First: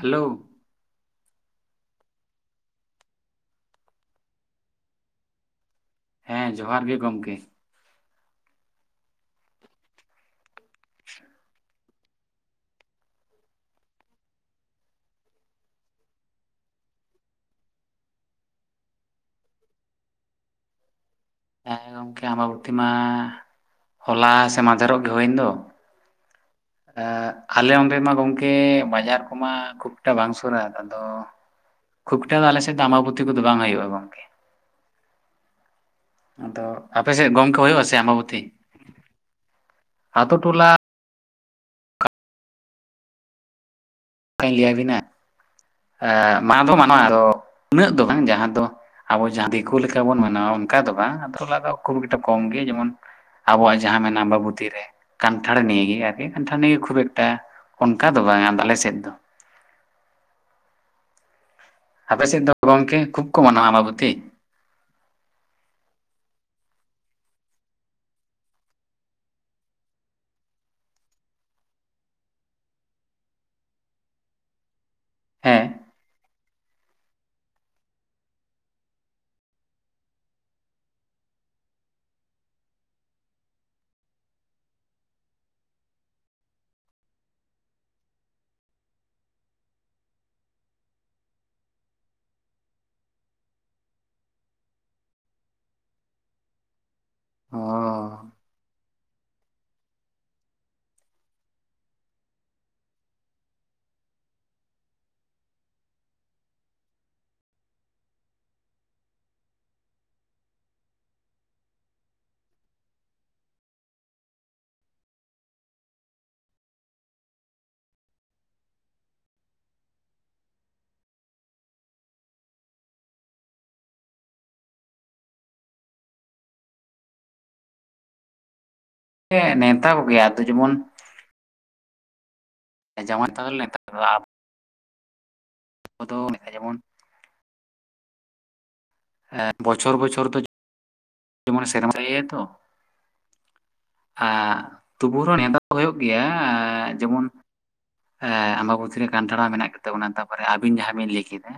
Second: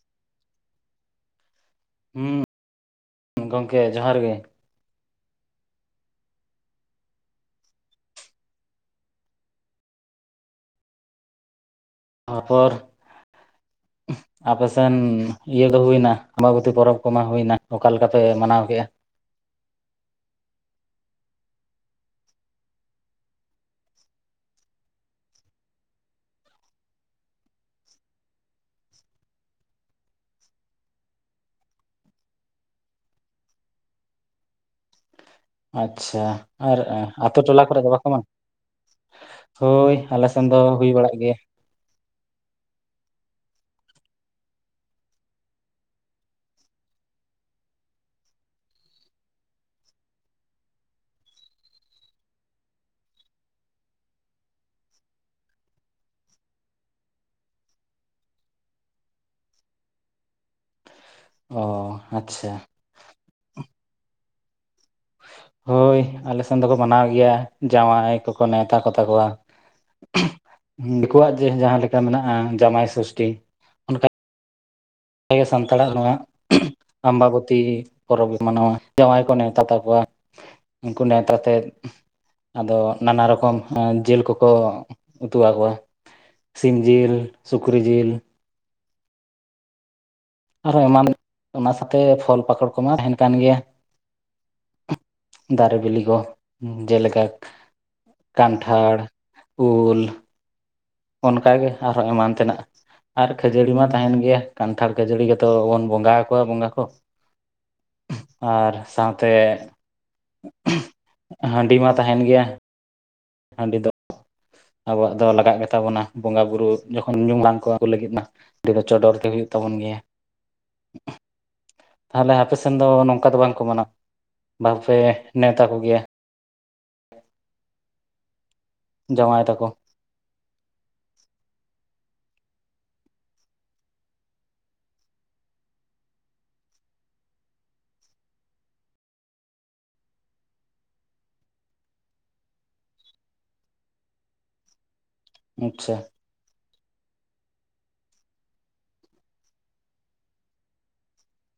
Hello. ᱦᱩᱸ ᱜᱚᱝᱠᱮ ᱡᱚᱦᱟᱨ ᱜᱮ᱾ ᱦᱮᱸ ᱡᱚᱦᱟᱨ ᱜᱮ ᱜᱚᱝᱠᱮ᱾ ᱟᱪᱪᱷᱟ᱾ ᱛᱟᱯᱚᱨ ᱟᱯᱮᱥᱮᱱ ᱤᱭᱟᱹ ᱫᱚ ᱦᱩᱭᱱᱟ ᱟᱢᱵᱟᱵᱚᱛᱤ ᱯᱚᱨᱚᱵᱽ ᱠᱚᱢᱟ ᱦᱩᱭᱱᱟ, ᱚᱠᱟ ᱞᱮᱠᱟ ᱯᱮ ᱢᱟᱱᱟᱣ ᱠᱮᱜ-ᱟ? ᱦᱮᱸ ᱜᱚᱝᱠᱮ ᱟᱸᱵᱟᱵᱚᱛᱤ ᱢᱟ ᱦᱚᱞᱟ ᱥᱮ ᱢᱟᱫᱷᱮᱨᱚᱜ ᱜᱮ ᱦᱩᱭᱮᱱ ᱫᱚ᱾ ᱮᱸᱜ ᱟᱞᱮ ᱚᱸᱰᱮ ᱢᱟ ᱜᱚᱝᱠᱮ ᱵᱟᱡᱟᱨ ᱠᱚᱢᱟ ᱠᱷᱩᱵᱴᱟ ᱵᱟᱝ ᱥᱩᱨᱟ ᱟᱫᱚ᱾ ᱠᱷᱩᱵᱴᱟ ᱫᱚ ᱟᱞᱮ ᱥᱮᱫ ᱫᱚ ᱟᱸᱵᱟᱵᱚᱛᱤ ᱠᱚᱫᱚ ᱵᱟᱝ ᱦᱩᱭᱩᱜ-ᱟ ᱜᱚᱝᱠᱮ᱾ ᱟᱪᱪᱷᱟ ᱟᱫᱚ ᱟᱨ ᱟᱯᱮ ᱥᱮᱫ ᱟᱹᱛᱩ ᱜᱚᱢᱠᱮ ᱴᱚᱞᱟ ᱠᱚᱨᱮ ᱦᱩᱭᱩᱜᱼᱟ ᱫᱚ ᱥᱮ ᱵᱟᱠᱚ ᱢᱟᱱᱟᱣ? ᱟᱢᱵᱟᱵᱚᱛᱤ ᱦᱳᱭ ᱟᱛᱳ ᱟᱞᱮᱥᱮᱱ ᱫᱚ ᱴᱚᱞᱟ ᱦᱩᱭ ᱵᱟᱲᱟᱜ ᱜᱮᱭᱟ᱾ ᱚᱠᱟᱧ ᱞᱟᱹᱭᱟᱵᱤᱱᱟ ᱟᱻ ᱢᱟ ᱫᱚ ᱢᱟᱱᱣᱟ, ᱟᱫᱚ ᱩᱱᱟᱹᱜ ᱫᱚ ᱵᱟᱝ᱾ ᱡᱟᱦᱟᱸ ᱫᱚ ᱟᱵᱚ ᱡᱟᱦᱟᱸ ᱫᱤᱠᱩ ᱞᱮᱠᱟ ᱵᱚᱱ ᱢᱟᱱᱟᱣᱟ ᱚᱱᱠᱟ ᱫᱚ ᱵᱟᱝ ᱟᱫᱚ ᱫᱚ ᱠᱷᱩᱵ ᱮᱠᱴᱟ ᱠᱚᱢ ᱜᱮ ᱡᱮᱢᱚᱱ ᱟᱵᱚᱣᱟᱜ ᱡᱟᱦᱟᱸ ᱢᱮᱱᱟᱜ-ᱟ ᱟᱸᱵᱟᱵᱩᱛᱤ ᱨᱮ ᱠᱟᱱᱴᱷᱟᱲ ᱱᱤᱭᱮ ᱜᱮ ᱟᱨᱠᱤ᱾ ᱠᱟᱱᱴᱷᱟᱲ ᱱᱤᱭᱮ ᱠᱷᱩᱵ ᱮᱠᱴᱟ ᱚᱱᱠᱟ ᱫᱚ ᱵᱟᱝ ᱟᱫᱚ ᱟᱞᱮ ᱥᱮᱫ ᱫᱚ᱾ ᱚ ᱟᱯᱮ ᱥᱮᱫ ᱟᱪᱪᱷᱟ ᱫᱚ ᱜᱚᱝᱠᱮ ᱠᱷᱩᱵ ᱠᱚ ᱢᱟᱱᱟᱣᱟ ᱟᱸᱵᱟᱵᱚᱛᱤ? ᱦᱳᱭ ᱟᱞᱮ ᱥᱮᱫ ᱫᱚᱠᱚ ᱢᱟᱱᱟᱣ ᱜᱮᱭᱟ ᱡᱟᱶᱟᱭ ᱠᱚᱠᱚ ᱱᱮᱣᱛᱟ ᱠᱚ ᱛᱟᱠᱚᱣᱟ᱾ ᱫᱤᱠᱩᱣᱟᱜ ᱡᱮ ᱡᱟᱦᱟᱸ ᱞᱮᱠᱟ ᱢᱮᱱᱟᱜ-ᱟ ᱡᱟᱢᱟᱭ ᱥᱚᱥᱴᱤ᱾ ᱟᱞᱮ ᱦᱮᱸ ᱥᱟᱱᱛᱟᱲᱟᱜ ᱦᱚᱸ ᱟᱸᱵᱟᱵᱚᱛᱤ ᱯᱚᱨᱚᱵᱽ ᱞᱮ ᱢᱟᱱᱟᱣᱟ, ᱡᱟᱶᱟᱭ ᱠᱚ ᱱᱮᱣᱛᱟ ᱠᱟᱠᱚᱣᱟ᱾ ᱩᱱᱠᱩ ᱱᱮᱣᱛᱟ ᱛᱮ ᱟᱫᱚ ᱱᱟᱱᱟ ᱨᱚᱠᱚᱢ ᱮᱸ ᱡᱮᱹᱞ ᱠᱚᱠᱚ ᱩᱛᱩ ᱟᱠᱚᱣᱟ᱾ ᱥᱤᱢ ᱡᱤᱞ, ᱥᱩᱠᱨᱤ ᱡᱤᱞ᱾ ᱟᱨᱚ ᱮᱢᱟᱱ ᱚᱱᱟ ᱥᱟᱛᱮ ᱯᱷᱚᱞ ᱯᱟᱠᱚᱲ ᱠᱚᱢᱟ ᱛᱟᱦᱮᱱ ᱠᱟᱱ ᱜᱮᱭᱟ᱾ ᱫᱟᱨᱮ ᱵᱤᱞᱤ ᱠᱚ ᱡᱮᱞᱮ ᱞᱟᱠ, ᱚ ᱠᱟᱱᱴᱷᱟᱲ, ᱩᱞ, ᱚᱱᱠᱟᱜᱮ ᱟᱨᱦᱚᱸ ᱮᱢᱟᱱ ᱛᱮᱱᱟᱜ᱾ ᱟᱨ ᱠᱷᱟᱹᱡᱟᱹᱲᱤ ᱢᱟ ᱛᱟᱦᱮᱱ ᱜᱮᱭᱟ, ᱠᱟᱱᱴᱷᱟᱲ ᱠᱷᱟᱹᱡᱟᱹᱲᱤ ᱜᱮᱛᱚ ᱵᱚᱱ ᱵᱚᱸᱜᱟ ᱟᱠᱚᱣᱟ ᱵᱚᱸᱜᱟ ᱠᱚ᱾ ᱟᱨ ᱥᱟᱶᱛᱮ ᱦᱟᱺᱰᱤ ᱢᱟ ᱛᱟᱦᱮᱱ ᱜᱮᱭᱟ᱾ ᱦᱟᱺᱰᱤ ᱫᱚ ᱟᱵᱚᱣᱟᱜ ᱫᱚ ᱞᱟᱜᱟᱜ ᱜᱮᱛᱟ ᱵᱚᱱᱟ ᱵᱚᱸᱜᱟ ᱵᱩᱨᱩ ᱡᱚᱠᱷᱚᱱ ᱧᱩᱢ ᱵᱟᱝ ᱠᱚ ᱟᱹᱜᱩ ᱞᱟᱹᱜᱤᱫ ᱢᱟ᱾ ᱚᱸᱰᱮ ᱫᱚ ᱪᱚᱰᱚᱨ ᱛᱮ ᱦᱩᱭᱩᱜ ᱛᱟᱵᱚᱱ ᱜᱮᱭᱟ᱾ [inaudible] ᱛᱟᱦᱞᱮ ᱟᱯᱮ ᱥᱮᱱ ᱫᱚ ᱱᱚᱝᱠᱟ ᱫᱚ ᱵᱟᱝᱠᱚ ᱢᱟᱱᱟ? ᱵᱟᱯᱮ ᱱᱮᱣᱛᱟ ᱠᱚᱜᱮᱭᱟ? ᱡᱟᱶᱟᱭ ᱦᱮᱸ ᱛᱟᱠᱚ ᱱᱮᱣᱛᱟ ᱠᱚᱜᱮᱭᱟ ᱟᱫᱚ ᱡᱮᱢᱚᱱ ᱡᱟᱶᱟᱭ ᱛᱚᱞ ᱞᱮ ᱱᱮᱣᱛᱟ ᱠᱚᱣᱟ ᱟᱵ ᱵᱚᱫᱚᱞ ᱞᱮᱜ-ᱟ ᱡᱮᱢᱚᱱ ᱦᱮᱸ ᱵᱚᱪᱷᱚᱨ ᱵᱚᱪᱷᱚᱨ ᱫᱚ ᱡᱮᱢᱚᱱ ᱥᱮᱨᱢᱟ ᱤᱭᱟᱹᱭᱟᱭ ᱛᱚ, ᱮᱸᱻ ᱛᱩᱵᱩ ᱨᱮᱦᱚ ᱱᱮᱣᱛᱟ ᱟᱪᱪᱷᱟ ᱦᱩᱭᱩᱜ ᱜᱮᱭᱟ᱾ ᱡᱮᱢᱚᱱ ᱮᱸ ᱟᱢᱵᱟᱵᱚᱛᱤ ᱨᱮ ᱠᱟᱱᱴᱷᱟᱲ ᱢᱟ ᱢᱮᱱᱟᱜ ᱜᱮ ᱛᱟᱵᱚᱱᱟ ᱛᱟᱯᱚᱨ ᱟᱵᱤᱱ ᱡᱟᱦᱟᱸ ᱵᱤᱱ ᱞᱟᱹᱭ ᱠᱮᱫᱟ᱾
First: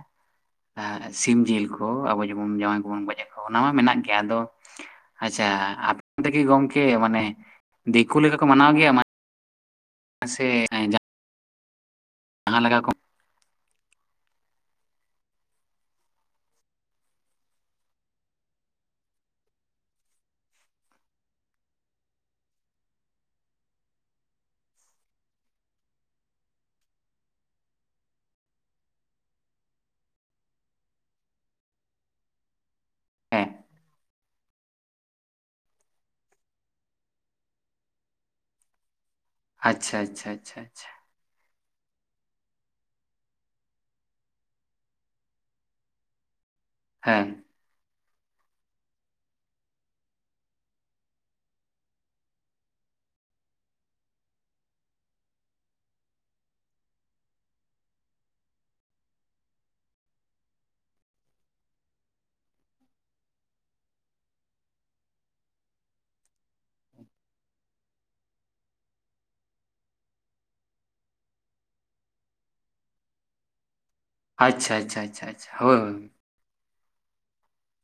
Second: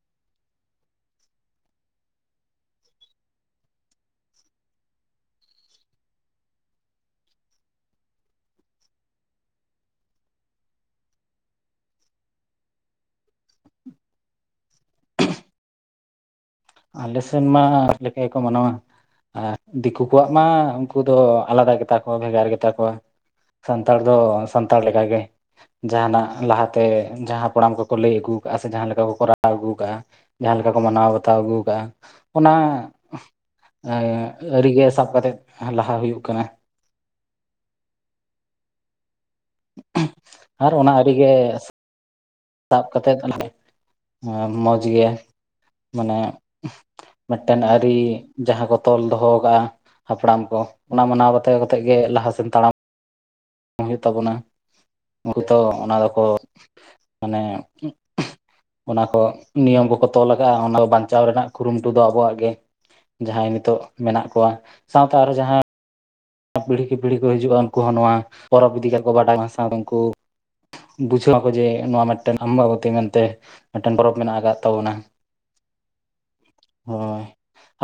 ᱮᱸᱻ ᱥᱤᱢ ᱡᱤᱞ ᱠᱚ ᱟᱵᱚ ᱡᱮᱢᱚᱱ ᱡᱟᱶᱟᱭ ᱠᱚᱵᱚᱱ ᱜᱚᱡ ᱮᱫ ᱠᱚᱣᱟ ᱚᱱᱟ ᱢᱟ ᱢᱮᱱᱟᱜ ᱜᱮᱭᱟ᱾ ᱟᱫᱚ ᱟᱪᱪᱷᱟ ᱟᱯᱮ ᱛᱮᱜᱮ ᱜᱚᱢᱠᱮ ᱢᱟᱱᱮ ᱫᱤᱠᱩ ᱞᱮᱠᱟ ᱠᱚ ᱢᱟᱱᱟᱣ ᱜᱮᱭᱟ ᱢᱟ? ᱥᱮ ᱟᱸᱡᱟᱜ ᱱᱟᱦᱟᱸ ᱠᱮᱠᱟ ᱠᱚ ᱟᱞᱮ ᱥᱮᱱ ᱢᱟ [inaudible] ᱞᱮᱠᱟ ᱜᱮᱠᱚ ᱢᱟᱱᱟᱣᱟ᱾ ᱟᱨ ᱫᱤᱠᱩ ᱠᱚᱣᱟᱜ ᱢᱟ ᱩᱜᱠᱩ ᱫᱚ ᱟᱞᱟᱫᱟ ᱜᱮᱛᱟ ᱠᱚᱣᱟ ᱵᱷᱮᱜᱟᱨ ᱜᱮᱛᱟ ᱠᱚᱣᱟ᱾ ᱥᱟᱱᱛᱟᱲ ᱫᱚ ᱥᱟᱱᱛᱟᱲ ᱞᱮᱠᱟ ᱜᱮ᱾ ᱡᱟᱦᱟᱱᱟᱜ ᱞᱟᱦᱟᱛᱮ ᱡᱟᱦᱟᱸ ᱦᱟᱯᱲᱟᱢ ᱠᱚᱠᱚ ᱞᱟᱹᱭ ᱟᱹᱜᱩ ᱠᱟᱜ-ᱟ ᱥᱮ ᱡᱟᱦᱟᱸ ᱞᱮᱠᱟ ᱠᱚ ᱠᱚᱨᱟᱣ ᱟᱹᱜᱩ ᱠᱟᱜ-ᱟ᱾ ᱡᱟᱦᱟᱸ ᱞᱮᱠᱟ ᱠᱚ ᱢᱟᱱᱟᱣ ᱵᱟᱛᱟᱣ ᱟᱹᱜᱩ ᱠᱟᱟᱜ-ᱟ᱾ ᱚᱱᱟ ᱦᱮᱸ ᱮᱸᱜ, ᱟᱹᱨᱤᱜᱮ ᱥᱟᱵ ᱠᱟᱛᱮᱫ ᱞᱟᱦᱟ ᱦᱩᱭᱩᱜ ᱠᱟᱱᱟ᱾ ᱟᱪᱪᱷᱟ ᱟᱪᱪᱷᱟ ᱟᱪᱪᱷᱟ ᱟᱪᱪᱷᱟ᱾ ᱤᱭᱮᱥ᱾ ᱥᱟᱵ ᱠᱟᱛᱮᱫ ᱮᱸ ᱢᱚᱡᱽ ᱜᱮ ᱢᱟᱱᱮ᱾ ᱦᱮᱸ ᱢᱮᱫᱴᱮᱱ ᱟᱹᱨᱤ ᱡᱟᱦᱟᱸ ᱠᱚ ᱛᱚᱞ ᱫᱚᱦᱚ ᱠᱟᱜ-ᱟ᱾ ᱦᱟᱯᱲᱟᱢ ᱠᱚ ᱚᱱᱟ ᱢᱟᱱᱟᱣ ᱵᱟᱛᱟᱣ ᱠᱟᱛᱮᱫ ᱜᱮ ᱞᱟᱦᱟ ᱥᱮᱱ ᱛᱟᱲᱟᱢ᱾ ᱦᱩᱭᱩᱜ ᱛᱟᱵᱚᱱᱟ᱾ ᱦᱚᱭᱛᱳ ᱚᱱᱟ ᱫᱚᱠᱚ ᱢᱟᱱᱮ ᱚᱱᱟ ᱠᱚ ᱱᱤᱭᱚᱢ ᱠᱚᱠᱚ ᱛᱚᱞ ᱟᱠᱟᱜ-ᱟ ᱚᱱᱟ ᱵᱟᱧᱪᱟᱣ ᱨᱮᱱᱟᱜ ᱠᱩᱨᱩᱢᱩᱴᱩ ᱫᱚ ᱟᱵᱚᱣᱟᱜ ᱜᱮ᱾ ᱡᱟᱦᱟᱸᱭ ᱱᱤᱛᱳᱜ ᱢᱮᱱᱟᱜ ᱠᱚᱣᱟ, ᱥᱟᱶᱛᱮ ᱟᱨᱚ ᱡᱟᱦᱟᱸ ᱯᱤᱲᱦᱤ ᱠᱮ ᱯᱤᱲᱦᱤ ᱠᱚ ᱦᱤᱡᱩᱜ-ᱟ ᱩᱱᱠᱩ ᱦᱚᱸ ᱱᱚᱣᱟ ᱯᱚᱨᱚᱵ ᱤᱫᱤ ᱠᱟᱠᱚ ᱵᱟᱰᱟᱭ ᱢᱟᱥᱟ ᱩᱱᱠᱩ ᱵᱩᱡᱷᱟᱹᱣᱟᱠᱚ ᱡᱮ ᱱᱚᱣᱟ ᱢᱤᱫᱴᱮᱱ ᱟᱢᱵᱟᱵᱚᱛᱤ ᱢᱮᱱᱛᱮ ᱢᱤᱫᱴᱮᱱ ᱯᱚᱨᱚᱵᱽ ᱢᱮᱱᱟᱜ ᱟᱠᱟᱫ ᱟᱪᱪᱷᱟ ᱛᱟᱵᱚᱱᱟ ᱟᱪᱪᱷᱟ ᱟᱪᱪᱷᱟ ᱟᱪᱪᱷᱟ ᱦᱳᱭ ᱦᱳᱭ ᱦᱳᱭ᱾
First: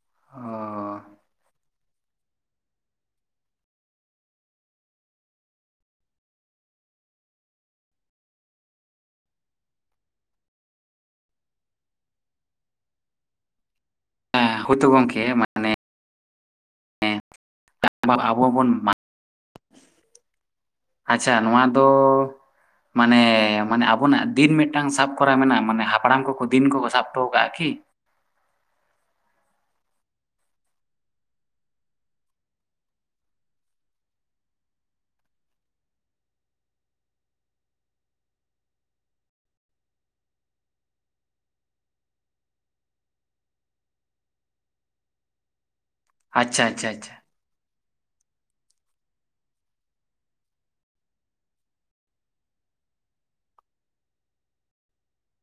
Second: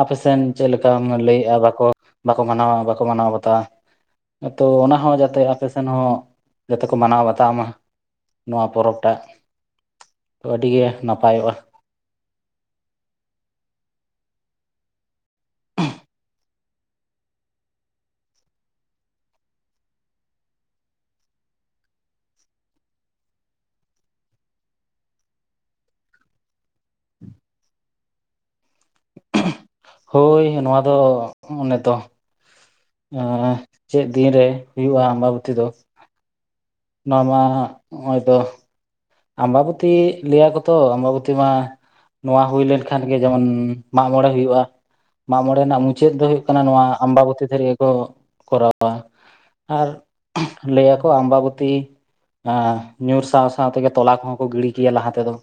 ᱟᱯᱮᱥᱮᱱ ᱚ ᱪᱮᱫ ᱞᱮᱠᱟᱢ ᱞᱟᱹᱭᱮᱜ-ᱟ ᱵᱟᱠᱚ, ᱵᱟᱠᱚ ᱢᱟᱱᱟᱣᱟ ᱵᱟᱠᱚ ᱢᱟᱱᱟᱣ ᱵᱟ ᱛᱟ, ᱠᱤᱱᱛᱩ ᱚᱱᱟ ᱦᱚᱸ ᱡᱟᱛᱮ ᱟᱯᱮ ᱥᱮᱱ ᱦᱚᱸ ᱡᱟᱛᱮ ᱠᱚ ᱢᱟᱱᱟᱣ ᱵᱟᱛᱟᱣ ᱢᱟ᱾ ᱱᱚᱣᱟ ᱯᱚᱨᱚᱵ ᱴᱟᱜ ᱛᱚ, ᱟᱹᱰᱤᱜᱮ ᱱᱟᱯᱟᱭᱚᱜ-ᱟ᱾ ᱦᱮᱸ ᱦᱳᱭᱛᱚ ᱜᱚᱝᱠᱮ ᱢᱟ [unintelligible] ᱟᱵᱚ ᱵᱚᱱ ᱟᱪᱪᱷᱟ ᱱᱚᱣᱟ ᱫᱚ ᱢᱟᱱᱮ ᱢᱟᱱᱮ ᱟᱵᱚᱱᱟᱜ ᱫᱤᱱ ᱢᱤᱫᱴᱟᱝ ᱥᱟᱵ ᱠᱚᱨᱟᱣ ᱢᱮᱱᱟᱜ-ᱟ ᱢᱟᱱᱮ ᱦᱟᱯᱲᱟᱢ ᱠᱚᱠᱚ ᱫᱤᱱ ᱠᱚᱠᱚ ᱥᱟᱵ ᱦᱚᱴᱚ ᱠᱟᱜ-ᱟ ᱠᱤ? ᱦᱳᱭ ᱱᱚᱣᱟ ᱫᱚ ᱚᱱᱮᱛᱚ᱾ ᱟ, ᱪᱮᱫ ᱫᱤᱱᱨᱮ ᱦᱩᱭᱩᱜ-ᱟ ᱟᱢᱵᱟᱵᱛᱤ ᱫᱚ? ᱢᱟ, ᱱᱚᱣᱟ ᱱᱚᱜ-ᱚᱭ ᱛᱚ᱾ ᱟᱢᱵᱟᱵᱚᱛᱤ ᱞᱟᱹᱭᱟᱠᱚ ᱛᱚ ᱟᱢᱵᱟᱵᱚᱛᱤ ᱢᱟ ᱱᱚᱣᱟ ᱦᱩᱭ ᱞᱮᱱᱠᱷᱟᱱ ᱡᱮᱢᱚᱱ ᱢᱟᱜ ᱢᱚᱬᱮ ᱦᱩᱭᱩᱜ-ᱟ ᱢᱟᱜ ᱢᱚᱬᱮ ᱨᱮᱱᱟᱜ ᱢᱩᱪ ᱪᱟᱹᱛ ᱫᱚ ᱦᱩᱭᱩᱜ ᱠᱟᱱᱟ ᱟᱪᱪᱷᱟ ᱱᱚᱣᱟ ᱟᱪᱪᱷᱟ ᱟᱪᱪᱷᱟ ᱟᱢᱵᱟᱵᱚᱛ ᱫᱷᱟᱹᱨᱭᱟᱹ ᱠᱚ ᱠᱚᱨᱟᱣᱟ᱾ ᱟᱨ ᱞᱟᱹᱭᱟᱠᱚ ᱟᱢᱵᱟᱵᱚᱛᱤ ᱮᱸ ᱧᱩᱨ ᱥᱟᱶ ᱥᱟᱶ ᱛᱮᱜᱮ ᱛᱚᱞᱟ ᱠᱚᱦᱚᱸ ᱠᱚ ᱜᱤᱲᱤ ᱠᱮᱭᱟ ᱞᱟᱦᱟ ᱛᱮᱫᱚ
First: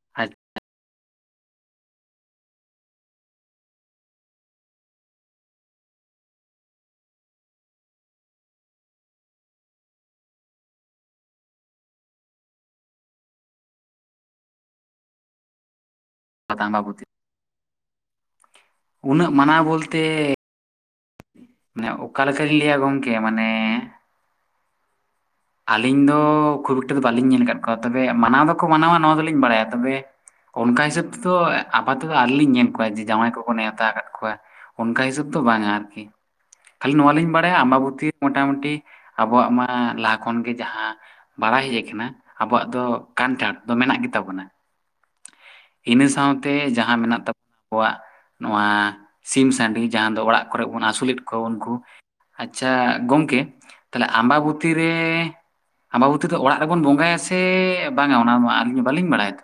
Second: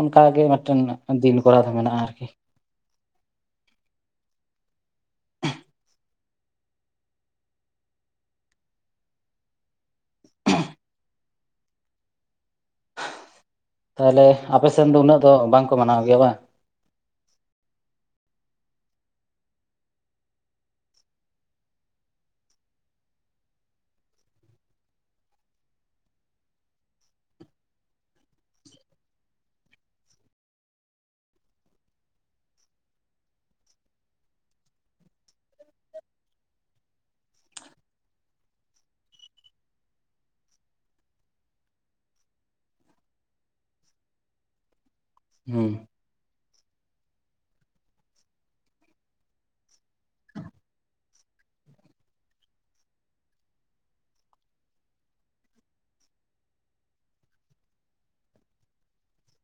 ᱚᱱᱠᱟ ᱜᱮ ᱟᱪᱪᱷᱟ ᱢᱤᱫᱴᱮᱱ ᱫᱚ᱾ ᱫᱤᱱ ᱠᱚᱲᱟ ᱫᱚ ᱢᱮᱱᱟᱜ-ᱟ ᱟᱨᱠᱤ᱾ ᱛᱟᱦᱞᱮ ᱟᱯᱮ ᱥᱮᱱ ᱫᱚ ᱩᱱᱟᱹᱜ ᱫᱚ ᱵᱟᱝᱠᱚ ᱢᱟᱱᱟᱣ ᱜᱮᱭᱟ ᱵᱟᱝ? ᱟᱸᱵᱟᱵᱚᱛᱤ ᱩᱱᱟᱹᱜ ᱢᱟᱱᱟᱣ ᱵᱚᱞᱛᱮ ᱢᱟᱱᱮ ᱚᱠᱟ ᱞᱮᱠᱟᱧ ᱞᱟᱹᱭᱟ ᱜᱚᱝᱠᱮ ᱢᱟᱱᱮ ᱟᱹᱞᱤᱧ ᱫᱚ ᱠᱷᱩᱵ ᱮᱠᱴᱟ ᱫᱚ ᱵᱟᱟᱹᱞᱤᱧ ᱧᱮᱞ ᱟᱠᱟᱫ ᱠᱚᱣᱟ ᱛᱚᱵᱮ ᱢᱟᱱᱟᱣ ᱫᱚᱠᱚ ᱢᱟᱱᱟᱣᱟ ᱱᱚᱣᱟ ᱫᱚᱞᱤᱧ ᱵᱟᱲᱟᱭᱟ ᱛᱚᱵᱮ ᱚᱱᱠᱟ ᱦᱤᱥᱟᱹᱵᱽ ᱛᱮᱫᱚ ᱟᱯᱟᱛᱚ ᱟᱣᱨᱤ ᱞᱤᱧ ᱧᱮᱞ ᱠᱚᱣᱟ ᱡᱮ ᱡᱟᱶᱟᱭ ᱠᱚᱠᱚ ᱱᱮᱣᱛᱟ ᱟᱠᱟᱫ ᱠᱚᱣᱟ, ᱚᱱᱠᱟ ᱦᱤᱥᱟᱹᱵᱽ ᱫᱚ ᱵᱟᱝᱟ ᱟᱨᱠᱤ᱾ ᱠᱷᱟᱞᱤ ᱱᱚᱣᱟ ᱞᱤᱧ ᱵᱟᱲᱟᱭᱟ ᱟᱢᱵᱟᱵᱩᱛᱤ ᱢᱚᱴᱟᱢᱩᱴᱤ ᱟᱵᱚᱣᱟᱜ ᱢᱟ ᱞᱟᱦ ᱠᱷᱚᱱ ᱜᱮ ᱡᱟᱦᱟᱸ ᱵᱟᱲᱟᱭ ᱦᱮᱡ ᱟᱠᱟᱱᱟ ᱟᱵᱚᱣᱟᱜ ᱫᱚ ᱠᱟᱱᱴᱷᱟᱲ ᱫᱚ ᱢᱮᱱᱟᱜ ᱜᱮᱛᱟᱵᱚᱱᱟ᱾ ᱦᱩᱸ ᱤᱱᱟᱹ ᱥᱟᱸᱣᱛᱮ ᱡᱟᱦᱟᱸ ᱢᱮᱱᱟᱜ [unintelligible] ᱟᱵᱚᱣᱟᱜᱼᱼ ᱱᱚᱣᱟ ᱥᱤᱢ ᱥᱟᱺᱰᱤ ᱡᱟᱦᱟᱸ ᱫᱚ ᱚᱲᱟᱜ ᱠᱚᱨᱮᱜ ᱵᱚᱱ ᱟᱹᱥᱩᱞᱮᱫ ᱠᱚᱣᱟ ᱩᱱᱠᱩᱼᱼ ᱟᱪᱪᱷᱟ ᱜᱚᱢᱠᱮ ᱛᱟᱦᱞᱮ ᱟᱢᱵᱟᱵᱚᱛᱤ ᱨᱮᱻ ᱟᱢᱵᱟᱵᱚᱛᱤ ᱫᱚ ᱚᱲᱟᱜ ᱨᱮᱵᱚᱱ ᱵᱚᱸᱜᱟᱭᱟ ᱥᱮ ᱵᱟᱝᱟ ᱚᱱᱟ ᱢᱟ ᱟᱹᱞᱤᱧ ᱢᱟ ᱵᱟᱹᱞᱤᱧ ᱵᱟᱲᱟᱭ ᱫᱚ᱾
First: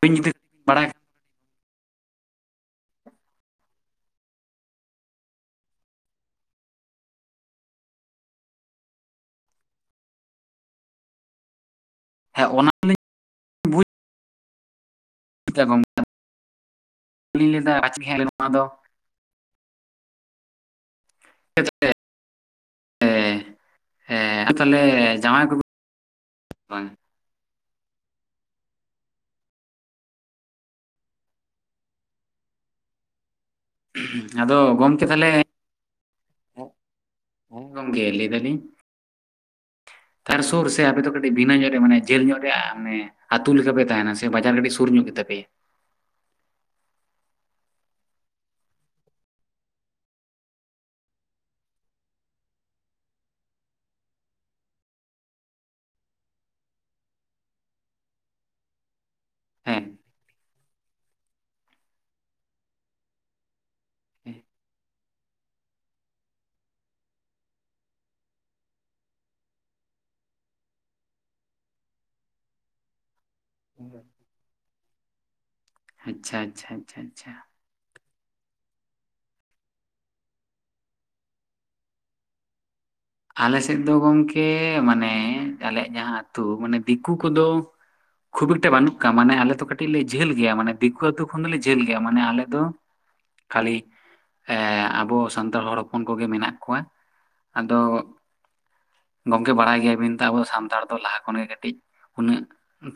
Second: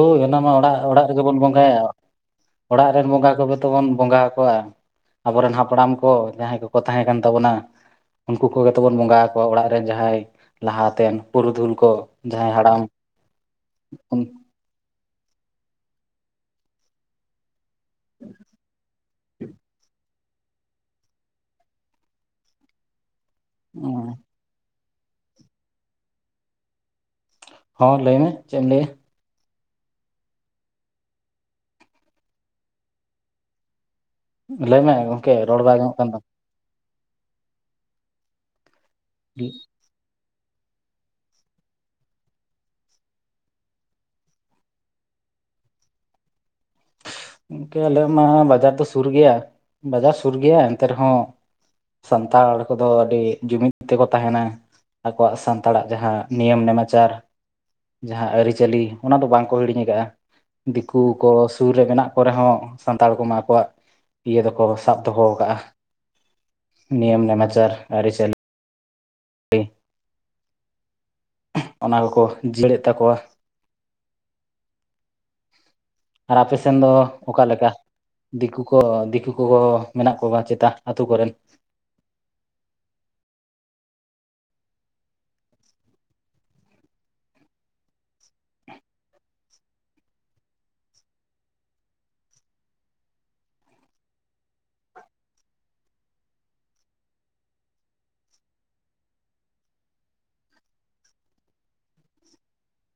ᱟᱹᱵᱤᱱ ᱡᱩᱫᱤ ᱚᱱᱟᱢᱟ ᱵᱤᱱ ᱚᱲᱟᱜ ᱵᱟᱲᱟᱭ ᱠᱷᱟᱱ ᱚᱲᱟᱜ ᱨᱮᱜᱮ ᱵᱚᱱ ᱵᱚᱸᱜᱟᱭᱟ᱾ ᱚᱲᱟᱜ ᱨᱮᱱ ᱵᱚᱸᱜᱟ ᱠᱚᱜᱮ ᱛᱚᱛᱚᱵ ᱵᱚᱸᱜᱟ ᱟᱠᱚᱣᱟ᱾ ᱟᱵᱚᱨᱮᱱ ᱦᱟᱯᱲᱟᱢ ᱠᱚ ᱡᱟᱦᱟᱸᱭ ᱠᱚᱠᱚ ᱛᱟᱦᱮᱸ ᱠᱟᱱ ᱛᱟᱵᱚᱱᱟ᱾ ᱩᱱᱠᱩ ᱠᱚᱜᱮ ᱛᱚᱵᱚᱱ ᱵᱚᱸᱜᱟ ᱟᱠᱚᱣᱟ ᱚᱲᱟᱜ ᱨᱮᱱ ᱡᱟᱦᱟᱸᱭ ᱞᱟᱦᱟ ᱛᱮᱱ ᱯᱩᱨᱩᱫᱷᱩᱞ ᱠᱚ᱾ ᱦᱮᱸ ᱡᱟᱦᱟᱸᱭ ᱦᱟᱲᱟᱢᱼᱼ ᱚᱱᱟᱞᱤᱧ [unintelligible] ᱞᱟᱹᱭ ᱫᱟ ᱯᱟᱪᱮᱫ ᱜᱮ ᱦᱟᱸᱜ ᱱᱚᱣᱟ ᱫᱚᱼᱼ [inaudible] [inaudible] ᱮᱻ ᱚᱸ ᱛᱟᱦᱚᱞᱮ ᱡᱟᱣᱟᱸᱭ [inaudible] ᱠᱚ ᱵᱟᱝᱟ᱾ ᱦᱚᱭ ᱞᱟᱹᱭᱢᱮ ᱪᱮᱫ ᱮᱢ ᱞᱟᱹᱭᱟ᱾ [unintelligible] ᱞᱟᱹᱭᱢᱮ ᱜᱚᱝᱠᱮ ᱨᱚᱲ ᱵᱟᱭ ᱟᱸᱡᱚᱢᱚᱜ ᱠᱟᱱ ᱛᱟᱢᱼᱼ [unintelligible] ᱜᱚᱢᱠᱮ ᱞᱟᱹᱭ ᱫᱟᱞᱤᱧᱼᱼ [unintelligible] ᱛᱟᱨ ᱥᱩᱨ ᱥᱮ ᱟᱯᱮ ᱫᱚ ᱠᱟᱹᱴᱤᱡ ᱵᱷᱤᱱᱟᱹ ᱧᱚᱜ ᱨᱮ ᱢᱟᱱᱮ ᱡᱷᱟᱹᱞ ᱧᱚᱜ ᱨᱮᱭᱟᱜ ᱢᱟᱱᱮᱼᱼ ᱟᱹᱛᱩ ᱞᱮᱠᱟ ᱯᱮ ᱛᱟᱦᱮᱸᱱᱟ ᱥᱮ ᱵᱟᱡᱟᱨ ᱠᱟᱹᱴᱤᱡ ᱥᱩᱨ ᱧᱚᱜ ᱜᱮ ᱛᱟᱯᱮᱭᱟ? ᱜᱚᱝᱠᱮ ᱟᱞᱮᱭᱟᱜ ᱢᱟ ᱵᱟᱡᱟᱨ ᱫᱚ ᱥᱩᱨ ᱜᱮᱭᱟ ᱵᱟᱡᱟᱨ ᱥᱩᱨ ᱜᱮᱭᱟ ᱮᱱᱛᱮ ᱨᱮᱦᱚᱸᱼᱼ ᱥᱟᱱᱛᱟᱲ ᱠᱚᱫᱚ ᱟᱹᱰᱤ ᱡᱩᱢᱤᱫᱽ ᱛᱮᱠᱚ ᱛᱟᱦᱮᱸᱱᱟ᱾ ᱟᱠᱚᱣᱟᱜ ᱥᱟᱱᱛᱟᱲᱟᱜ ᱡᱟᱦᱟᱸ ᱱᱤᱭᱚᱢ ᱱᱮᱢᱟᱪᱟᱨᱼᱼ ᱡᱟᱦᱟᱸ ᱟᱹᱨᱤᱪᱟᱹᱞᱤ ᱚᱱᱟ ᱫᱚ ᱵᱟᱝ ᱠᱚ ᱦᱤᱲᱤᱧ ᱦᱮᱸ ᱟᱠᱟᱫ-ᱟ᱾ ᱫᱤᱠᱩ ᱠᱚᱼᱼ ᱥᱩᱨ ᱨᱮ ᱢᱮᱱᱟᱜ ᱠᱚᱨᱮ ᱦᱚᱸ ᱥᱟᱱᱛᱟᱲ ᱠᱚᱢᱟ ᱟᱠᱚᱣᱟᱜ ᱦᱮᱸ ᱤᱭᱟᱹ ᱫᱚᱠᱚ ᱥᱟᱵ ᱫᱚᱦᱚ ᱠᱟᱜ-ᱟ᱾ ᱱᱤᱭᱚᱢ ᱱᱟᱢᱟᱪᱟᱨ ᱟᱹᱨᱤᱪᱟᱹᱞᱤᱼᱼ ᱚᱱᱟ ᱫᱚᱠᱚ ᱡᱤᱭᱟᱹᱲᱮᱫ ᱛᱟᱠᱚᱣᱟ᱾ ᱦᱮᱸ ᱟᱪᱪᱷᱟ ᱟᱨ ᱟᱯᱮ ᱟᱪᱪᱷᱟ ᱥᱮᱱ ᱫᱚ ᱟᱪᱪᱷᱟ ᱟᱪᱪᱷᱟ ᱚᱠᱟ ᱞᱮᱠᱟ? ᱫᱤᱠᱩ ᱠᱚ ᱫᱤᱠᱩ ᱠᱚ ᱢᱮᱱᱟᱜ ᱠᱚᱣᱟ ᱪᱮᱛᱟ ᱟᱹᱛᱩ ᱠᱚᱨᱮ? ᱟᱞᱮ ᱥᱮᱫ ᱫᱚ ᱜᱚᱝᱠᱮ ᱢᱟᱱᱮ ᱟᱞᱮᱭᱟᱜ ᱡᱟᱦᱟᱸ ᱟᱹᱛᱩ ᱢᱟᱱᱮ ᱫᱤᱠᱩ ᱠᱚᱫᱚᱼᱼ ᱠᱷᱩᱵ ᱮᱠᱴᱟ ᱵᱟᱹᱱᱩᱜ ᱠᱚᱣᱟ ᱢᱟᱱᱮ ᱟᱞᱮ ᱫᱚ ᱠᱟᱹᱴᱤᱡ ᱞᱮ ᱡᱷᱟᱹᱞ ᱜᱮᱭᱟ ᱢᱟᱱᱮ ᱫᱤᱠᱩ ᱟᱛᱩ ᱠᱷᱚᱱ ᱫᱚᱞᱮ ᱡᱷᱟᱹᱞ ᱜᱮᱭᱟ ᱢᱟᱱᱮ ᱟᱞᱮ ᱫᱚᱼᱼ ᱠᱷᱟᱹᱞᱤ ᱟᱵᱚ ᱥᱟᱱᱛᱟᱲ ᱦᱚᱲ ᱦᱚᱯᱚᱱ ᱠᱚᱜᱮ ᱢᱮᱱᱟᱜ ᱠᱚᱣᱟ᱾ ᱟᱫᱚᱼᱼ ᱜᱚᱝᱠᱮ ᱵᱟᱲᱟᱭ ᱜᱮᱭᱟ ᱵᱤᱱ ᱛᱚ ᱟᱵᱚ ᱥᱟᱱᱛᱟᱲ ᱫᱚ ᱞᱟᱦᱟ ᱠᱷᱚᱱ ᱜᱮ ᱠᱟᱹᱴᱤᱡᱼᱼ ᱩᱱᱟᱹᱜ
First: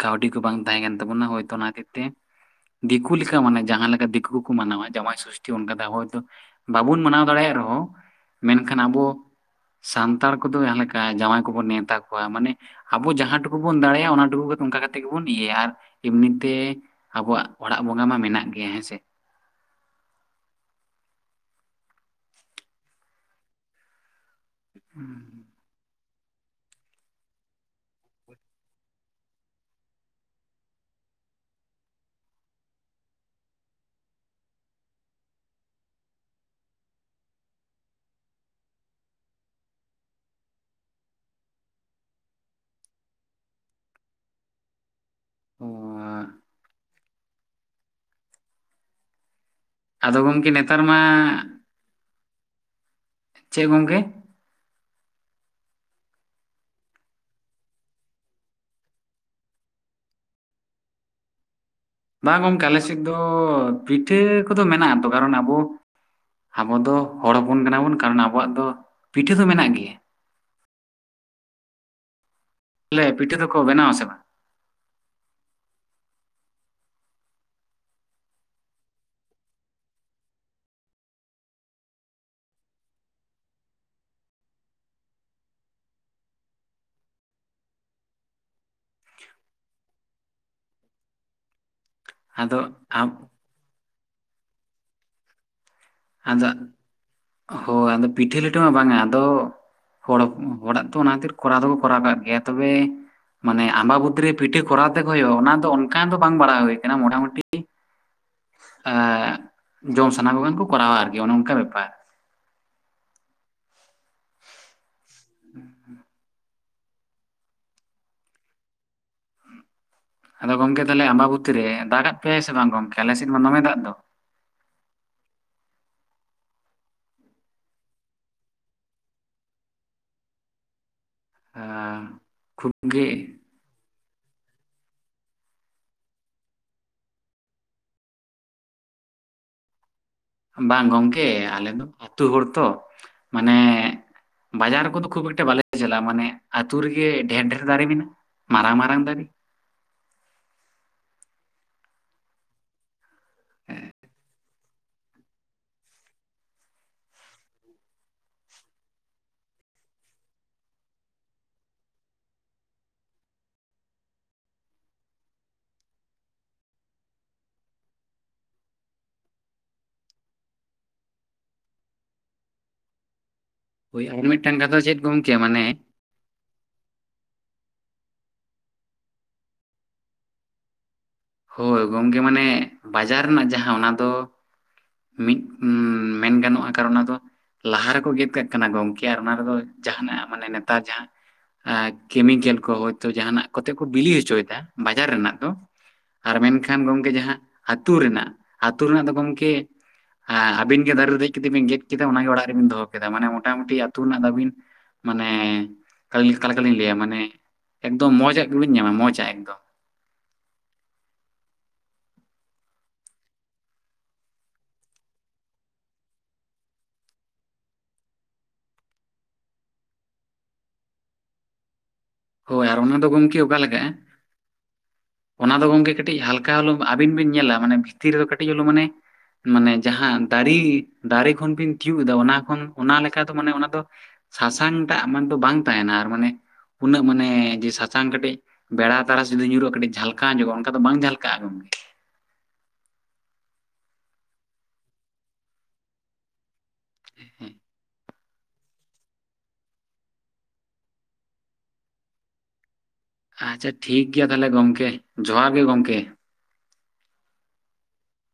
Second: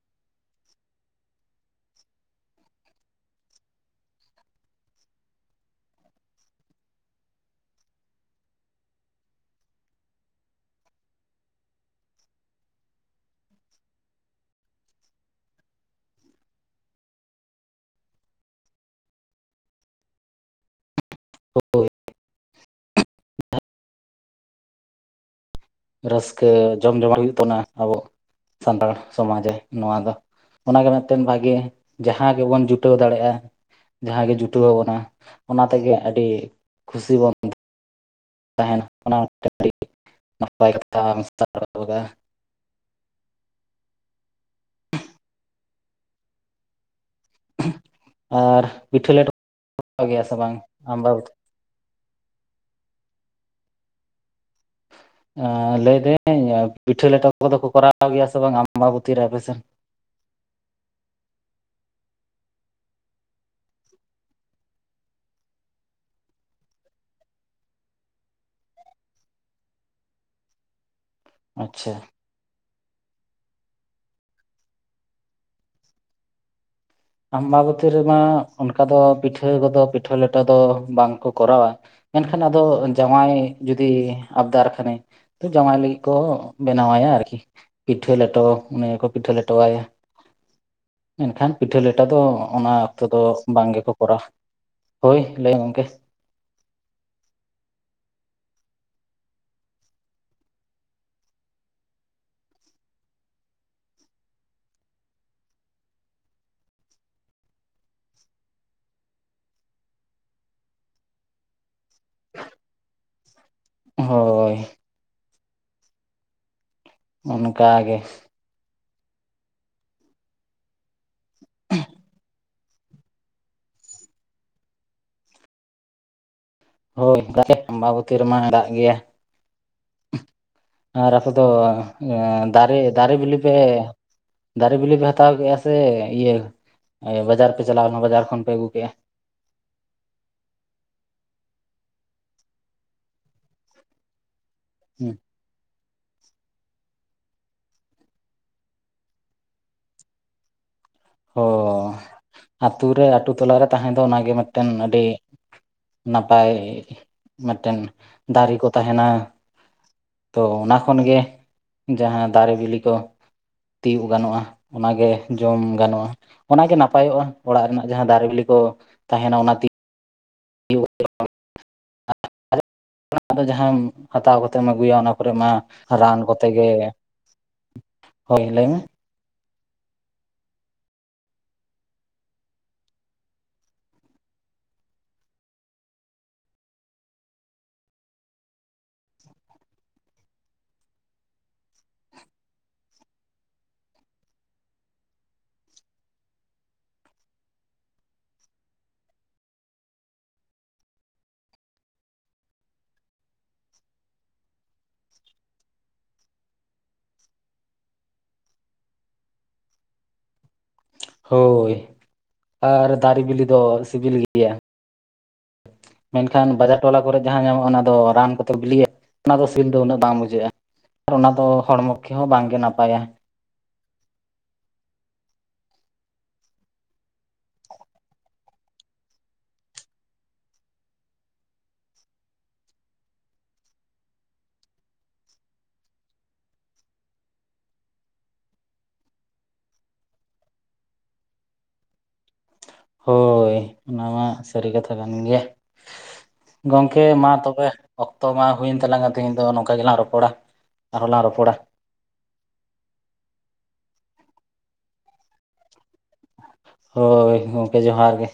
ᱠᱟᱹᱣᱰᱤ ᱠᱚ ᱵᱟᱝ ᱛᱟᱦᱮᱸ ᱠᱟᱱ ᱛᱟᱵᱚᱱᱟ ᱦᱳᱭ ᱛᱚ ᱚᱱᱟ ᱠᱷᱟᱹᱛᱤᱨ ᱛᱮᱼᱼ ᱫᱤᱠᱩ ᱞᱮᱠᱟ ᱢᱟᱱᱮ ᱡᱟᱦᱟᱸ ᱞᱮᱠᱟ ᱫᱤᱠᱩ ᱠᱚᱠᱚ ᱢᱟᱱᱟᱣᱟ ᱡᱟᱸᱣᱟᱭ ᱥᱩᱥᱴᱤ ᱚᱱᱠᱟ ᱦᱚᱭ ᱫᱚᱼᱼ ᱵᱟᱵᱩᱱ ᱢᱟᱱᱟᱣ ᱫᱟᱲᱮᱭᱟᱜ ᱨᱮᱦᱚᱸ ᱢᱮᱱᱠᱷᱟᱱ ᱟᱵᱚᱼᱼ ᱥᱟᱱᱛᱟᱲ ᱠᱚᱫᱚ ᱡᱟᱦᱟᱸ ᱞᱮᱠᱟ ᱡᱟᱸᱣᱟᱭ ᱠᱚᱵᱚᱱ ᱱᱮᱶᱛᱟ ᱠᱚᱣᱟ, ᱢᱟᱱᱮᱼᱼ ᱟᱵᱚ ᱡᱟᱦᱟᱸ ᱴᱩᱠᱩ ᱵᱚᱱ ᱫᱟᱲᱮᱭᱟᱜ-ᱟ ᱚᱱᱟ ᱴᱩᱠᱩ ᱚᱱᱠᱟ ᱠᱟᱛᱮ ᱜᱮᱵᱚᱱ ᱤᱭᱟᱹᱭᱟ ᱟᱨ ᱤᱢᱱᱤᱛᱮᱼᱼ ᱟᱵᱚᱣᱟᱜ ᱚᱲᱟᱜ ᱵᱚᱸᱜᱟ ᱢᱟ ᱢᱮᱱᱟᱜ ᱜᱮᱭᱟ ᱦᱮᱸᱥᱮ᱾ ᱦᱳᱭ᱾ ᱦᱩᱸ ᱨᱟᱹᱥᱠᱟᱹ ᱡᱚᱢ ᱡᱚᱢᱟ ᱦᱩᱭᱩᱜ ᱛᱟᱱᱚᱱᱟ ᱟᱵᱚ ᱥᱟᱱᱛᱟᱲ ᱥᱚᱢᱟᱡᱽ ᱨᱮ ᱱᱚᱣᱟ ᱫᱚ᱾ ᱚᱱᱟᱜᱮ ᱢᱤᱫᱴᱮᱱ ᱵᱷᱟᱜᱮ ᱡᱟᱦᱟᱸ ᱜᱮᱵᱚᱱ ᱡᱩᱴᱟᱹᱣ ᱫᱟᱲᱮᱭᱟᱜ-ᱟ᱾ ᱡᱟᱦᱟᱸ ᱜᱮ ᱡᱩᱴᱟᱹᱣ ᱟᱵᱚᱱᱟ ᱚᱱᱟ ᱛᱮᱜᱮ ᱟᱹᱰᱤ ᱠᱷᱩᱥᱤ ᱵᱚᱱᱼᱼ ᱛᱟᱦᱮᱸᱱᱟ ᱚᱱᱟ ᱢᱤᱫᱴᱟᱹᱝ ᱟᱹᱰᱤ ᱱᱟᱯᱟᱭ ᱠᱟᱛᱷᱟ [unintelligible] ᱚ ᱟᱨ ᱯᱤᱴᱷᱟᱹ ᱞᱮᱴᱚ ᱟᱫᱚ ᱜᱮᱭᱟ ᱯᱮ ᱥᱮ ᱜᱚᱢᱠᱮ ᱵᱟᱝ ᱱᱮᱛᱟᱨ ᱢᱟ ᱟᱢᱵᱟ? ᱪᱮᱫ ᱜᱚᱝᱠᱮ? ᱞᱟᱹᱭᱫᱟᱹᱧ ᱯᱤᱴᱷᱟᱹ ᱞᱮᱴᱚ ᱠᱚᱫᱚ ᱠᱚ ᱠᱚᱨᱟᱣ ᱜᱮᱭᱟ ᱥᱮ ᱵᱟᱝ ᱟᱢᱵᱟᱵᱚᱛᱤ ᱨᱮ ᱟᱯᱮ ᱥᱮᱱ? ᱵᱟᱝ ᱜᱚᱝᱠᱮ ᱟᱞᱮ ᱥᱮᱫ ᱫᱚ ᱯᱤᱴᱷᱟᱹ ᱠᱚᱫᱚ ᱢᱮᱱᱟᱜ ᱟᱛᱚ ᱠᱟᱨᱚᱱ ᱟᱵᱚ ᱟᱵᱚ ᱫᱚ ᱦᱚᱲ ᱦᱚᱯᱚᱱ ᱠᱟᱱᱟ ᱵᱚᱱ, ᱠᱟᱨᱚᱱ ᱟᱵᱚᱣᱟᱜ ᱫᱚ ᱯᱤᱴᱷᱟᱹ ᱫᱚ ᱢᱮᱱᱟᱜ ᱜᱮᱭᱟ ᱾ ᱟᱪᱪᱷᱟ ᱛᱟᱦᱮᱞᱮ ᱯᱤᱴᱷᱟᱹ ᱫᱚᱠᱚ ᱵᱮᱱᱟᱣᱟ ᱥᱮ ᱵᱟᱝ? ᱟᱢᱵᱟᱵᱚᱛᱤ ᱨᱮᱢᱟ ᱚᱱᱠᱟ ᱫᱚ ᱯᱤᱴᱷᱟᱹ ᱠᱚᱫᱚ ᱯᱤᱴᱷᱟᱹ ᱞᱮᱴᱚ ᱫᱚ ᱵᱟᱝᱠᱚ ᱠᱚᱨᱟᱣᱟ ᱾ ᱢᱮᱱᱠᱷᱟᱱ ᱟᱫᱚ ᱡᱟᱶᱟᱭ ᱡᱩᱫᱤ ᱟᱵᱫᱟᱨ ᱠᱷᱟᱱᱮ ᱡᱟᱶᱟᱭ ᱞᱟᱹᱜᱤᱫ ᱠᱚ ᱵᱮᱱᱟᱣ ᱟᱭᱟ ᱟᱨᱠᱤ ᱾ ᱯᱤᱴᱷᱟᱹ ᱞᱮᱴᱚ ᱩᱱᱤ ᱜᱮᱠᱚ ᱯᱤᱴᱷᱟᱹ ᱞᱮᱴᱚ ᱟᱭᱟ ᱾ ᱢᱮᱱᱠᱷᱟᱱ ᱯᱤᱴᱷᱟᱹ ᱞᱮᱴᱟ ᱫᱚ ᱚᱱᱟ ᱟᱫᱚ ᱚᱠᱛᱚ ᱟᱢ ᱫᱚ ᱵᱟᱝ ᱜᱮᱠᱚ ᱠᱚᱨᱟᱣᱟ ᱾ ᱦᱚᱭ ᱞᱟᱹᱭ ᱜᱚᱢᱠᱮ ᱟᱡᱟᱜ ᱦᱚᱭ ᱟᱫᱚ ᱯᱤᱴᱷᱟᱹ ᱞᱮᱴᱚ ᱢᱟ ᱵᱟᱝᱟ᱾ ᱟᱫᱚ ᱦᱚᱲ ᱦᱚᱲᱟᱜ ᱫᱚ ᱚᱱᱟ ᱠᱷᱟᱹᱛᱤᱨ ᱠᱚᱨᱟᱣ ᱫᱚᱠᱚ ᱠᱚᱨᱟᱣ ᱠᱟᱜ ᱜᱮᱭᱟ᱾ ᱛᱚᱵᱮ ᱢᱟᱱᱮ ᱟᱢᱵᱟᱵᱚᱛᱤ ᱨᱮ ᱯᱤᱴᱷᱟᱹ ᱠᱚᱨᱟᱣ ᱛᱮᱠᱚ ᱦᱩᱭᱩᱜᱼᱟ ᱚᱱᱟ ᱫᱚ ᱚᱱᱠᱟ ᱫᱚ ᱵᱟᱝ ᱵᱟᱲᱟ ᱦᱩᱭ ᱟᱠᱟᱱᱟ᱾ ᱢᱚᱴᱟ-ᱢᱩᱴᱤ ᱟᱻ ᱡᱮᱢᱚᱱ ᱥᱟᱱᱟ ᱠᱚ ᱠᱷᱟᱱ ᱠᱚ ᱠᱚᱨᱟᱣᱟ ᱟᱨᱠᱤ ᱾ᱚᱱᱮ ᱚᱱᱠᱟ ᱵᱮᱯᱟᱨ ᱾ ᱦᱚᱭ ᱾ [inaudible] ᱚᱱᱠᱟ ᱜᱮ ᱾ ᱟᱫᱚ ᱜᱚᱢᱠᱮ ᱛᱟᱦᱚᱞᱮ ᱟᱢᱵᱟᱵᱚᱛᱤ ᱨᱮ ᱫᱟᱜ-ᱟᱜ ᱯᱮᱭᱟ ᱥᱮ ᱵᱟᱝ? ᱜᱚᱝᱠᱮ ᱟᱞᱮ ᱥᱮᱫ ᱢᱟ ᱫᱚᱢᱮ ᱫᱟᱜ ᱫᱚ ᱾ ᱦᱚᱭ [unintelligible] ᱟᱢᱵᱟᱵᱚᱛᱤ ᱨᱮᱢᱟ ᱫᱟᱜ ᱜᱮᱭᱟ ᱾ ᱟᱨ ᱟᱯᱮ ᱫᱚ ᱟᱸ ᱠᱷᱩᱵ ᱫᱟᱨᱮ ᱜᱮ ᱫᱟᱨᱮ ᱵᱤᱞᱤ ᱟᱯᱮ ᱫᱟᱨᱮ ᱵᱤᱞᱤ ᱯᱮ ᱦᱟᱛᱟᱣ ᱟ ᱥᱮ? ᱤᱭᱟᱹ ᱵᱟᱡᱟᱨ ᱯᱮ ᱪᱟᱞᱟᱣ ᱮᱱᱟ ᱵᱟᱡᱟᱨ ᱠᱷᱚᱱ ᱯᱮ ᱟᱹᱜᱩ ᱠᱮᱜᱼᱟ? ᱵᱟᱝ ᱜᱚᱝᱠᱮ ᱟᱞᱮ ᱫᱚ ᱟᱹᱛᱩ ᱦᱚᱲ ᱛᱚ ᱢᱟᱱᱮ ᱵᱟᱡᱟᱨ ᱠᱚᱫᱚ ᱠᱷᱩᱵ ᱮᱠᱴᱟ ᱵᱟᱞᱮ ᱡᱮᱞᱟ ᱢᱟᱱᱮ ᱟᱹᱛᱩᱳ ᱨᱮᱜᱮ ᱰᱷᱮᱨ ᱰᱷᱮᱨ ᱫᱟᱨᱮ ᱢᱮᱱᱟᱜᱼᱟ ᱾ ᱢᱟᱨᱟᱝ ᱢᱟᱨᱟᱝ ᱫᱟᱨᱮ᱾ ᱚᱻ ᱟᱛᱩ ᱨᱮ ᱟᱹᱛᱩ ᱛᱚᱞᱟᱨᱮ ᱛᱟᱦᱮᱸ ᱫᱚ ᱚᱱᱟᱜᱮ ᱢᱤᱫᱴᱮᱱ ᱟᱹᱰᱤ ᱱᱟᱯᱟᱭ ᱢᱤᱫᱴᱮᱱ ᱫᱟᱨᱮ ᱠᱚ ᱛᱟᱦᱮᱱᱟ ᱾ ᱛᱚ ᱚᱱᱟ ᱠᱷᱚᱱ ᱜᱮ ᱡᱟᱦᱟᱸ ᱫᱟᱨᱮ ᱵᱤᱞᱤ ᱠᱚ ᱛᱤᱭᱳᱜ ᱜᱟᱱᱚᱜᱼᱟ ᱚᱱᱟ ᱜᱮ ᱡᱚᱢ ᱜᱟᱱᱚᱜᱼᱟ ᱾ ᱚᱱᱟ ᱜᱮ ᱱᱟᱯᱟᱭᱚᱜᱼᱟ ᱚᱲᱟᱜ ᱨᱮᱱᱟᱜ ᱡᱟᱦᱟᱸ ᱫᱟᱨᱮ ᱵᱤᱞᱤ ᱠᱚ ᱛᱟᱦᱮᱱᱟ ᱚᱱᱟ [unintelligible] ᱚᱱᱟ ᱫᱚ ᱡᱟᱦᱟᱸᱢ ᱦᱳᱭ ᱟᱨ ᱦᱟᱛᱟᱣ ᱢᱤᱫᱴᱟᱝ ᱠᱟᱛᱮᱢ ᱠᱟᱛᱷᱟ ᱟᱹᱜᱩᱭᱟ ᱪᱮᱫ ᱚᱱᱟ ᱠᱚᱨᱮ ᱜᱚᱝᱠᱮ ᱢᱟ ᱢᱟᱱᱮ ᱨᱟᱱ ᱠᱚᱛᱮ ᱜᱮ, ᱦᱚᱭ ᱞᱟᱹᱭᱢ? ᱦᱚᱭ ᱜᱚᱢᱠᱮ ᱢᱟᱱᱮ, ᱵᱟᱡᱟᱨ ᱨᱮᱱᱟᱜ ᱡᱟᱦᱟᱸ ᱚᱱᱟ ᱫᱚ ᱢᱤᱫ ᱢᱮᱱ ᱜᱟᱱᱚᱜᱼᱟ ᱠᱟᱨᱱ ᱚᱱᱟ ᱫᱚ ᱞᱟᱦᱟ ᱨᱮᱠᱚ ᱜᱮᱫ ᱠᱟᱜ ᱠᱟᱱᱟ ᱜᱚᱢᱠᱮ ᱟᱨ ᱚᱱᱟ ᱨᱮᱫᱚ ᱡᱟᱦᱟᱱᱟᱜ ᱢᱟᱱᱮ ᱱᱮᱛᱟᱨ ᱡᱟᱦᱟᱸ ᱟᱨ ᱠᱮᱢᱤᱠᱮᱞ ᱠᱚ ᱦᱚᱭ ᱛᱚ ᱡᱟᱦᱟᱱᱟᱜ ᱠᱚᱛᱮ ᱠᱚ ᱵᱤᱞᱤ ᱦᱚᱪᱚᱭᱮᱫ-ᱟ ᱵᱟᱡᱟᱨ ᱨᱮᱱᱟᱜ ᱫᱚ ᱾ ᱟᱨ ᱢᱮᱱᱠᱷᱟᱱ ᱜᱚᱢᱠᱮ ᱡᱟᱦᱟᱸ ᱟᱹᱛᱩ ᱨᱮᱱᱟᱜ, ᱟᱹᱛᱩ ᱨᱮᱱᱟᱜ ᱫᱚ ᱜᱚᱢᱠᱮ ᱦᱮᱸ ᱟᱵᱤᱱ ᱜᱮ ᱫᱟᱨᱮ ᱨᱮ ᱫᱮᱡ ᱠᱟᱛᱮᱜ ᱵᱤᱱ ᱜᱮᱫ ᱠᱮᱫᱟ ᱾ ᱚᱱᱟ ᱜᱮ ᱚᱲᱟᱜ ᱨᱮᱵᱤᱱ ᱫᱚᱦᱚ ᱠᱮᱫᱟ ᱢᱟᱱᱮ ᱢᱚᱴᱟᱢᱩᱴᱤ ᱟᱹᱛᱩ ᱨᱮᱱᱟᱜ ᱫᱟᱹᱵᱤᱱ ᱢᱟᱱᱮ ᱚᱠᱟ ᱞᱮᱠᱟᱞᱤᱧ ᱞᱟᱹᱭᱟ ᱢᱟᱱᱮ ᱮᱠᱫᱚᱢ ᱢᱚᱸᱚᱡ ᱟᱜ ᱜᱮ ᱵᱤᱱ ᱧᱟᱢ-ᱟ ᱢᱚᱸᱡᱽ-ᱟᱜ ᱮᱠᱫᱚᱢ ᱾ ᱦᱚᱭ ᱟᱨ ᱫᱟᱨᱮ ᱵᱤᱞᱤ ᱫᱚ ᱥᱤᱵᱤᱞ ᱜᱮᱭᱟ ᱾ ᱢᱮᱱᱠᱷᱟᱱ ᱵᱟᱡᱟᱨ ᱴᱚᱞᱟ ᱠᱚᱨᱮ ᱡᱟᱦᱟᱸ ᱧᱟᱢᱚᱜᱼᱟ ᱚᱱᱟ ᱫᱚ ᱨᱟᱱ ᱠᱚᱛᱮ ᱵᱤᱞᱤᱭᱟ ᱚᱱᱟ ᱫᱚ ᱥᱤᱵᱤᱞ ᱫᱚ ᱩᱱᱟᱹᱜ ᱵᱟᱝ ᱵᱩᱡᱷᱟᱹᱜᱼᱟ ᱾ ᱟᱨ ᱚᱱᱟ ᱫᱚ ᱦᱚᱲᱢᱚ ᱦᱚᱭ ᱟᱨ ᱚᱱᱟ ᱱᱟᱯᱟᱭᱟ ᱫᱚ ᱜᱚᱢᱠᱮ ᱚᱠᱟ ᱞᱮᱠᱟᱜ-ᱟ? ᱚᱱᱟ ᱫᱚ ᱜᱚᱝᱠᱮ ᱠᱟᱹᱴᱤᱡ ᱦᱟᱞᱠᱟ ᱦᱚᱞᱳ ᱟᱵᱤᱱ ᱵᱤᱱ ᱧᱮᱞᱟ, ᱢᱟᱱᱮ ᱵᱷᱤᱛᱤᱨ ᱨᱮᱫᱚ ᱠᱟᱹᱴᱤᱡ ᱦᱚᱞᱩ ᱢᱟᱱᱮ ᱢᱟᱱᱮ ᱡᱟᱦᱟᱸ ᱫᱟᱨᱤ, ᱫᱟᱨᱮ ᱠᱷᱚᱱ ᱵᱤᱱ ᱛᱤᱭᱜ ᱮᱫᱟ ᱚᱱᱟ ᱠᱷᱚᱱ ᱚᱱᱟ ᱞᱮᱠᱟ ᱫᱚ ᱢᱟᱱᱮ ᱚᱱᱟ ᱫᱚ ᱥᱟᱥᱟᱝ ᱴᱟᱜ ᱢᱟᱱᱮ ᱫᱚ ᱵᱟᱝ ᱛᱟᱦᱮᱱᱟ ᱟᱨ ᱢᱟᱱᱮ ᱩᱱᱟᱹᱜ ᱢᱟᱱᱮ ᱡᱮ ᱥᱟᱥᱟᱝ ᱠᱟᱹᱴᱤᱡ ᱵᱮᱲᱟ ᱛᱟᱨᱟ ᱡᱩᱫᱤ ᱧᱩᱨᱩᱜᱼᱟ ᱠᱟᱴᱤᱡ ᱡᱷᱟᱞᱠᱟᱣ ᱧᱚᱜᱼᱟ ᱾ ᱚᱱᱠᱟ ᱫᱚ ᱵᱟᱝ ᱡᱷᱟᱞᱠᱟᱜᱼᱟ ᱜᱚᱢᱠᱮ ᱾ ᱦᱚᱭ ᱚᱱᱟ ᱢᱟ ᱥᱟᱹᱨᱤ ᱠᱟᱛᱷᱟ ᱠᱟᱱ ᱜᱮᱭᱟ ᱾ ᱜᱚᱢᱠᱮ ᱢᱟ ᱛᱚᱵᱮ ᱚᱠᱛᱚ ᱢᱟ ᱦᱩᱭᱮᱱ ᱛᱟᱝᱟ ᱛᱮᱦᱤᱧ ᱫᱚ ᱱᱚᱝᱠᱟ ᱜᱮᱞᱟᱝ ᱨᱚᱯᱚᱲᱟ ᱟᱨᱦᱚᱸᱞᱟᱝ ᱨᱚᱯᱚᱲᱟ᱾ ᱟᱪᱪᱷᱟ ᱴᱷᱤᱠ ᱜᱮᱭᱟ ᱛᱟᱦᱚᱞᱮ ᱜᱚᱢᱠᱮ ᱡᱚᱦᱟᱨ ᱜᱮ ᱜᱚᱢᱠᱮ᱾ ᱦᱳᱭ ᱜᱚᱢᱠᱮ ᱡᱚᱦᱟᱨ ᱜᱮ᱾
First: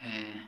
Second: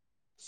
ᱦᱮᱸ᱾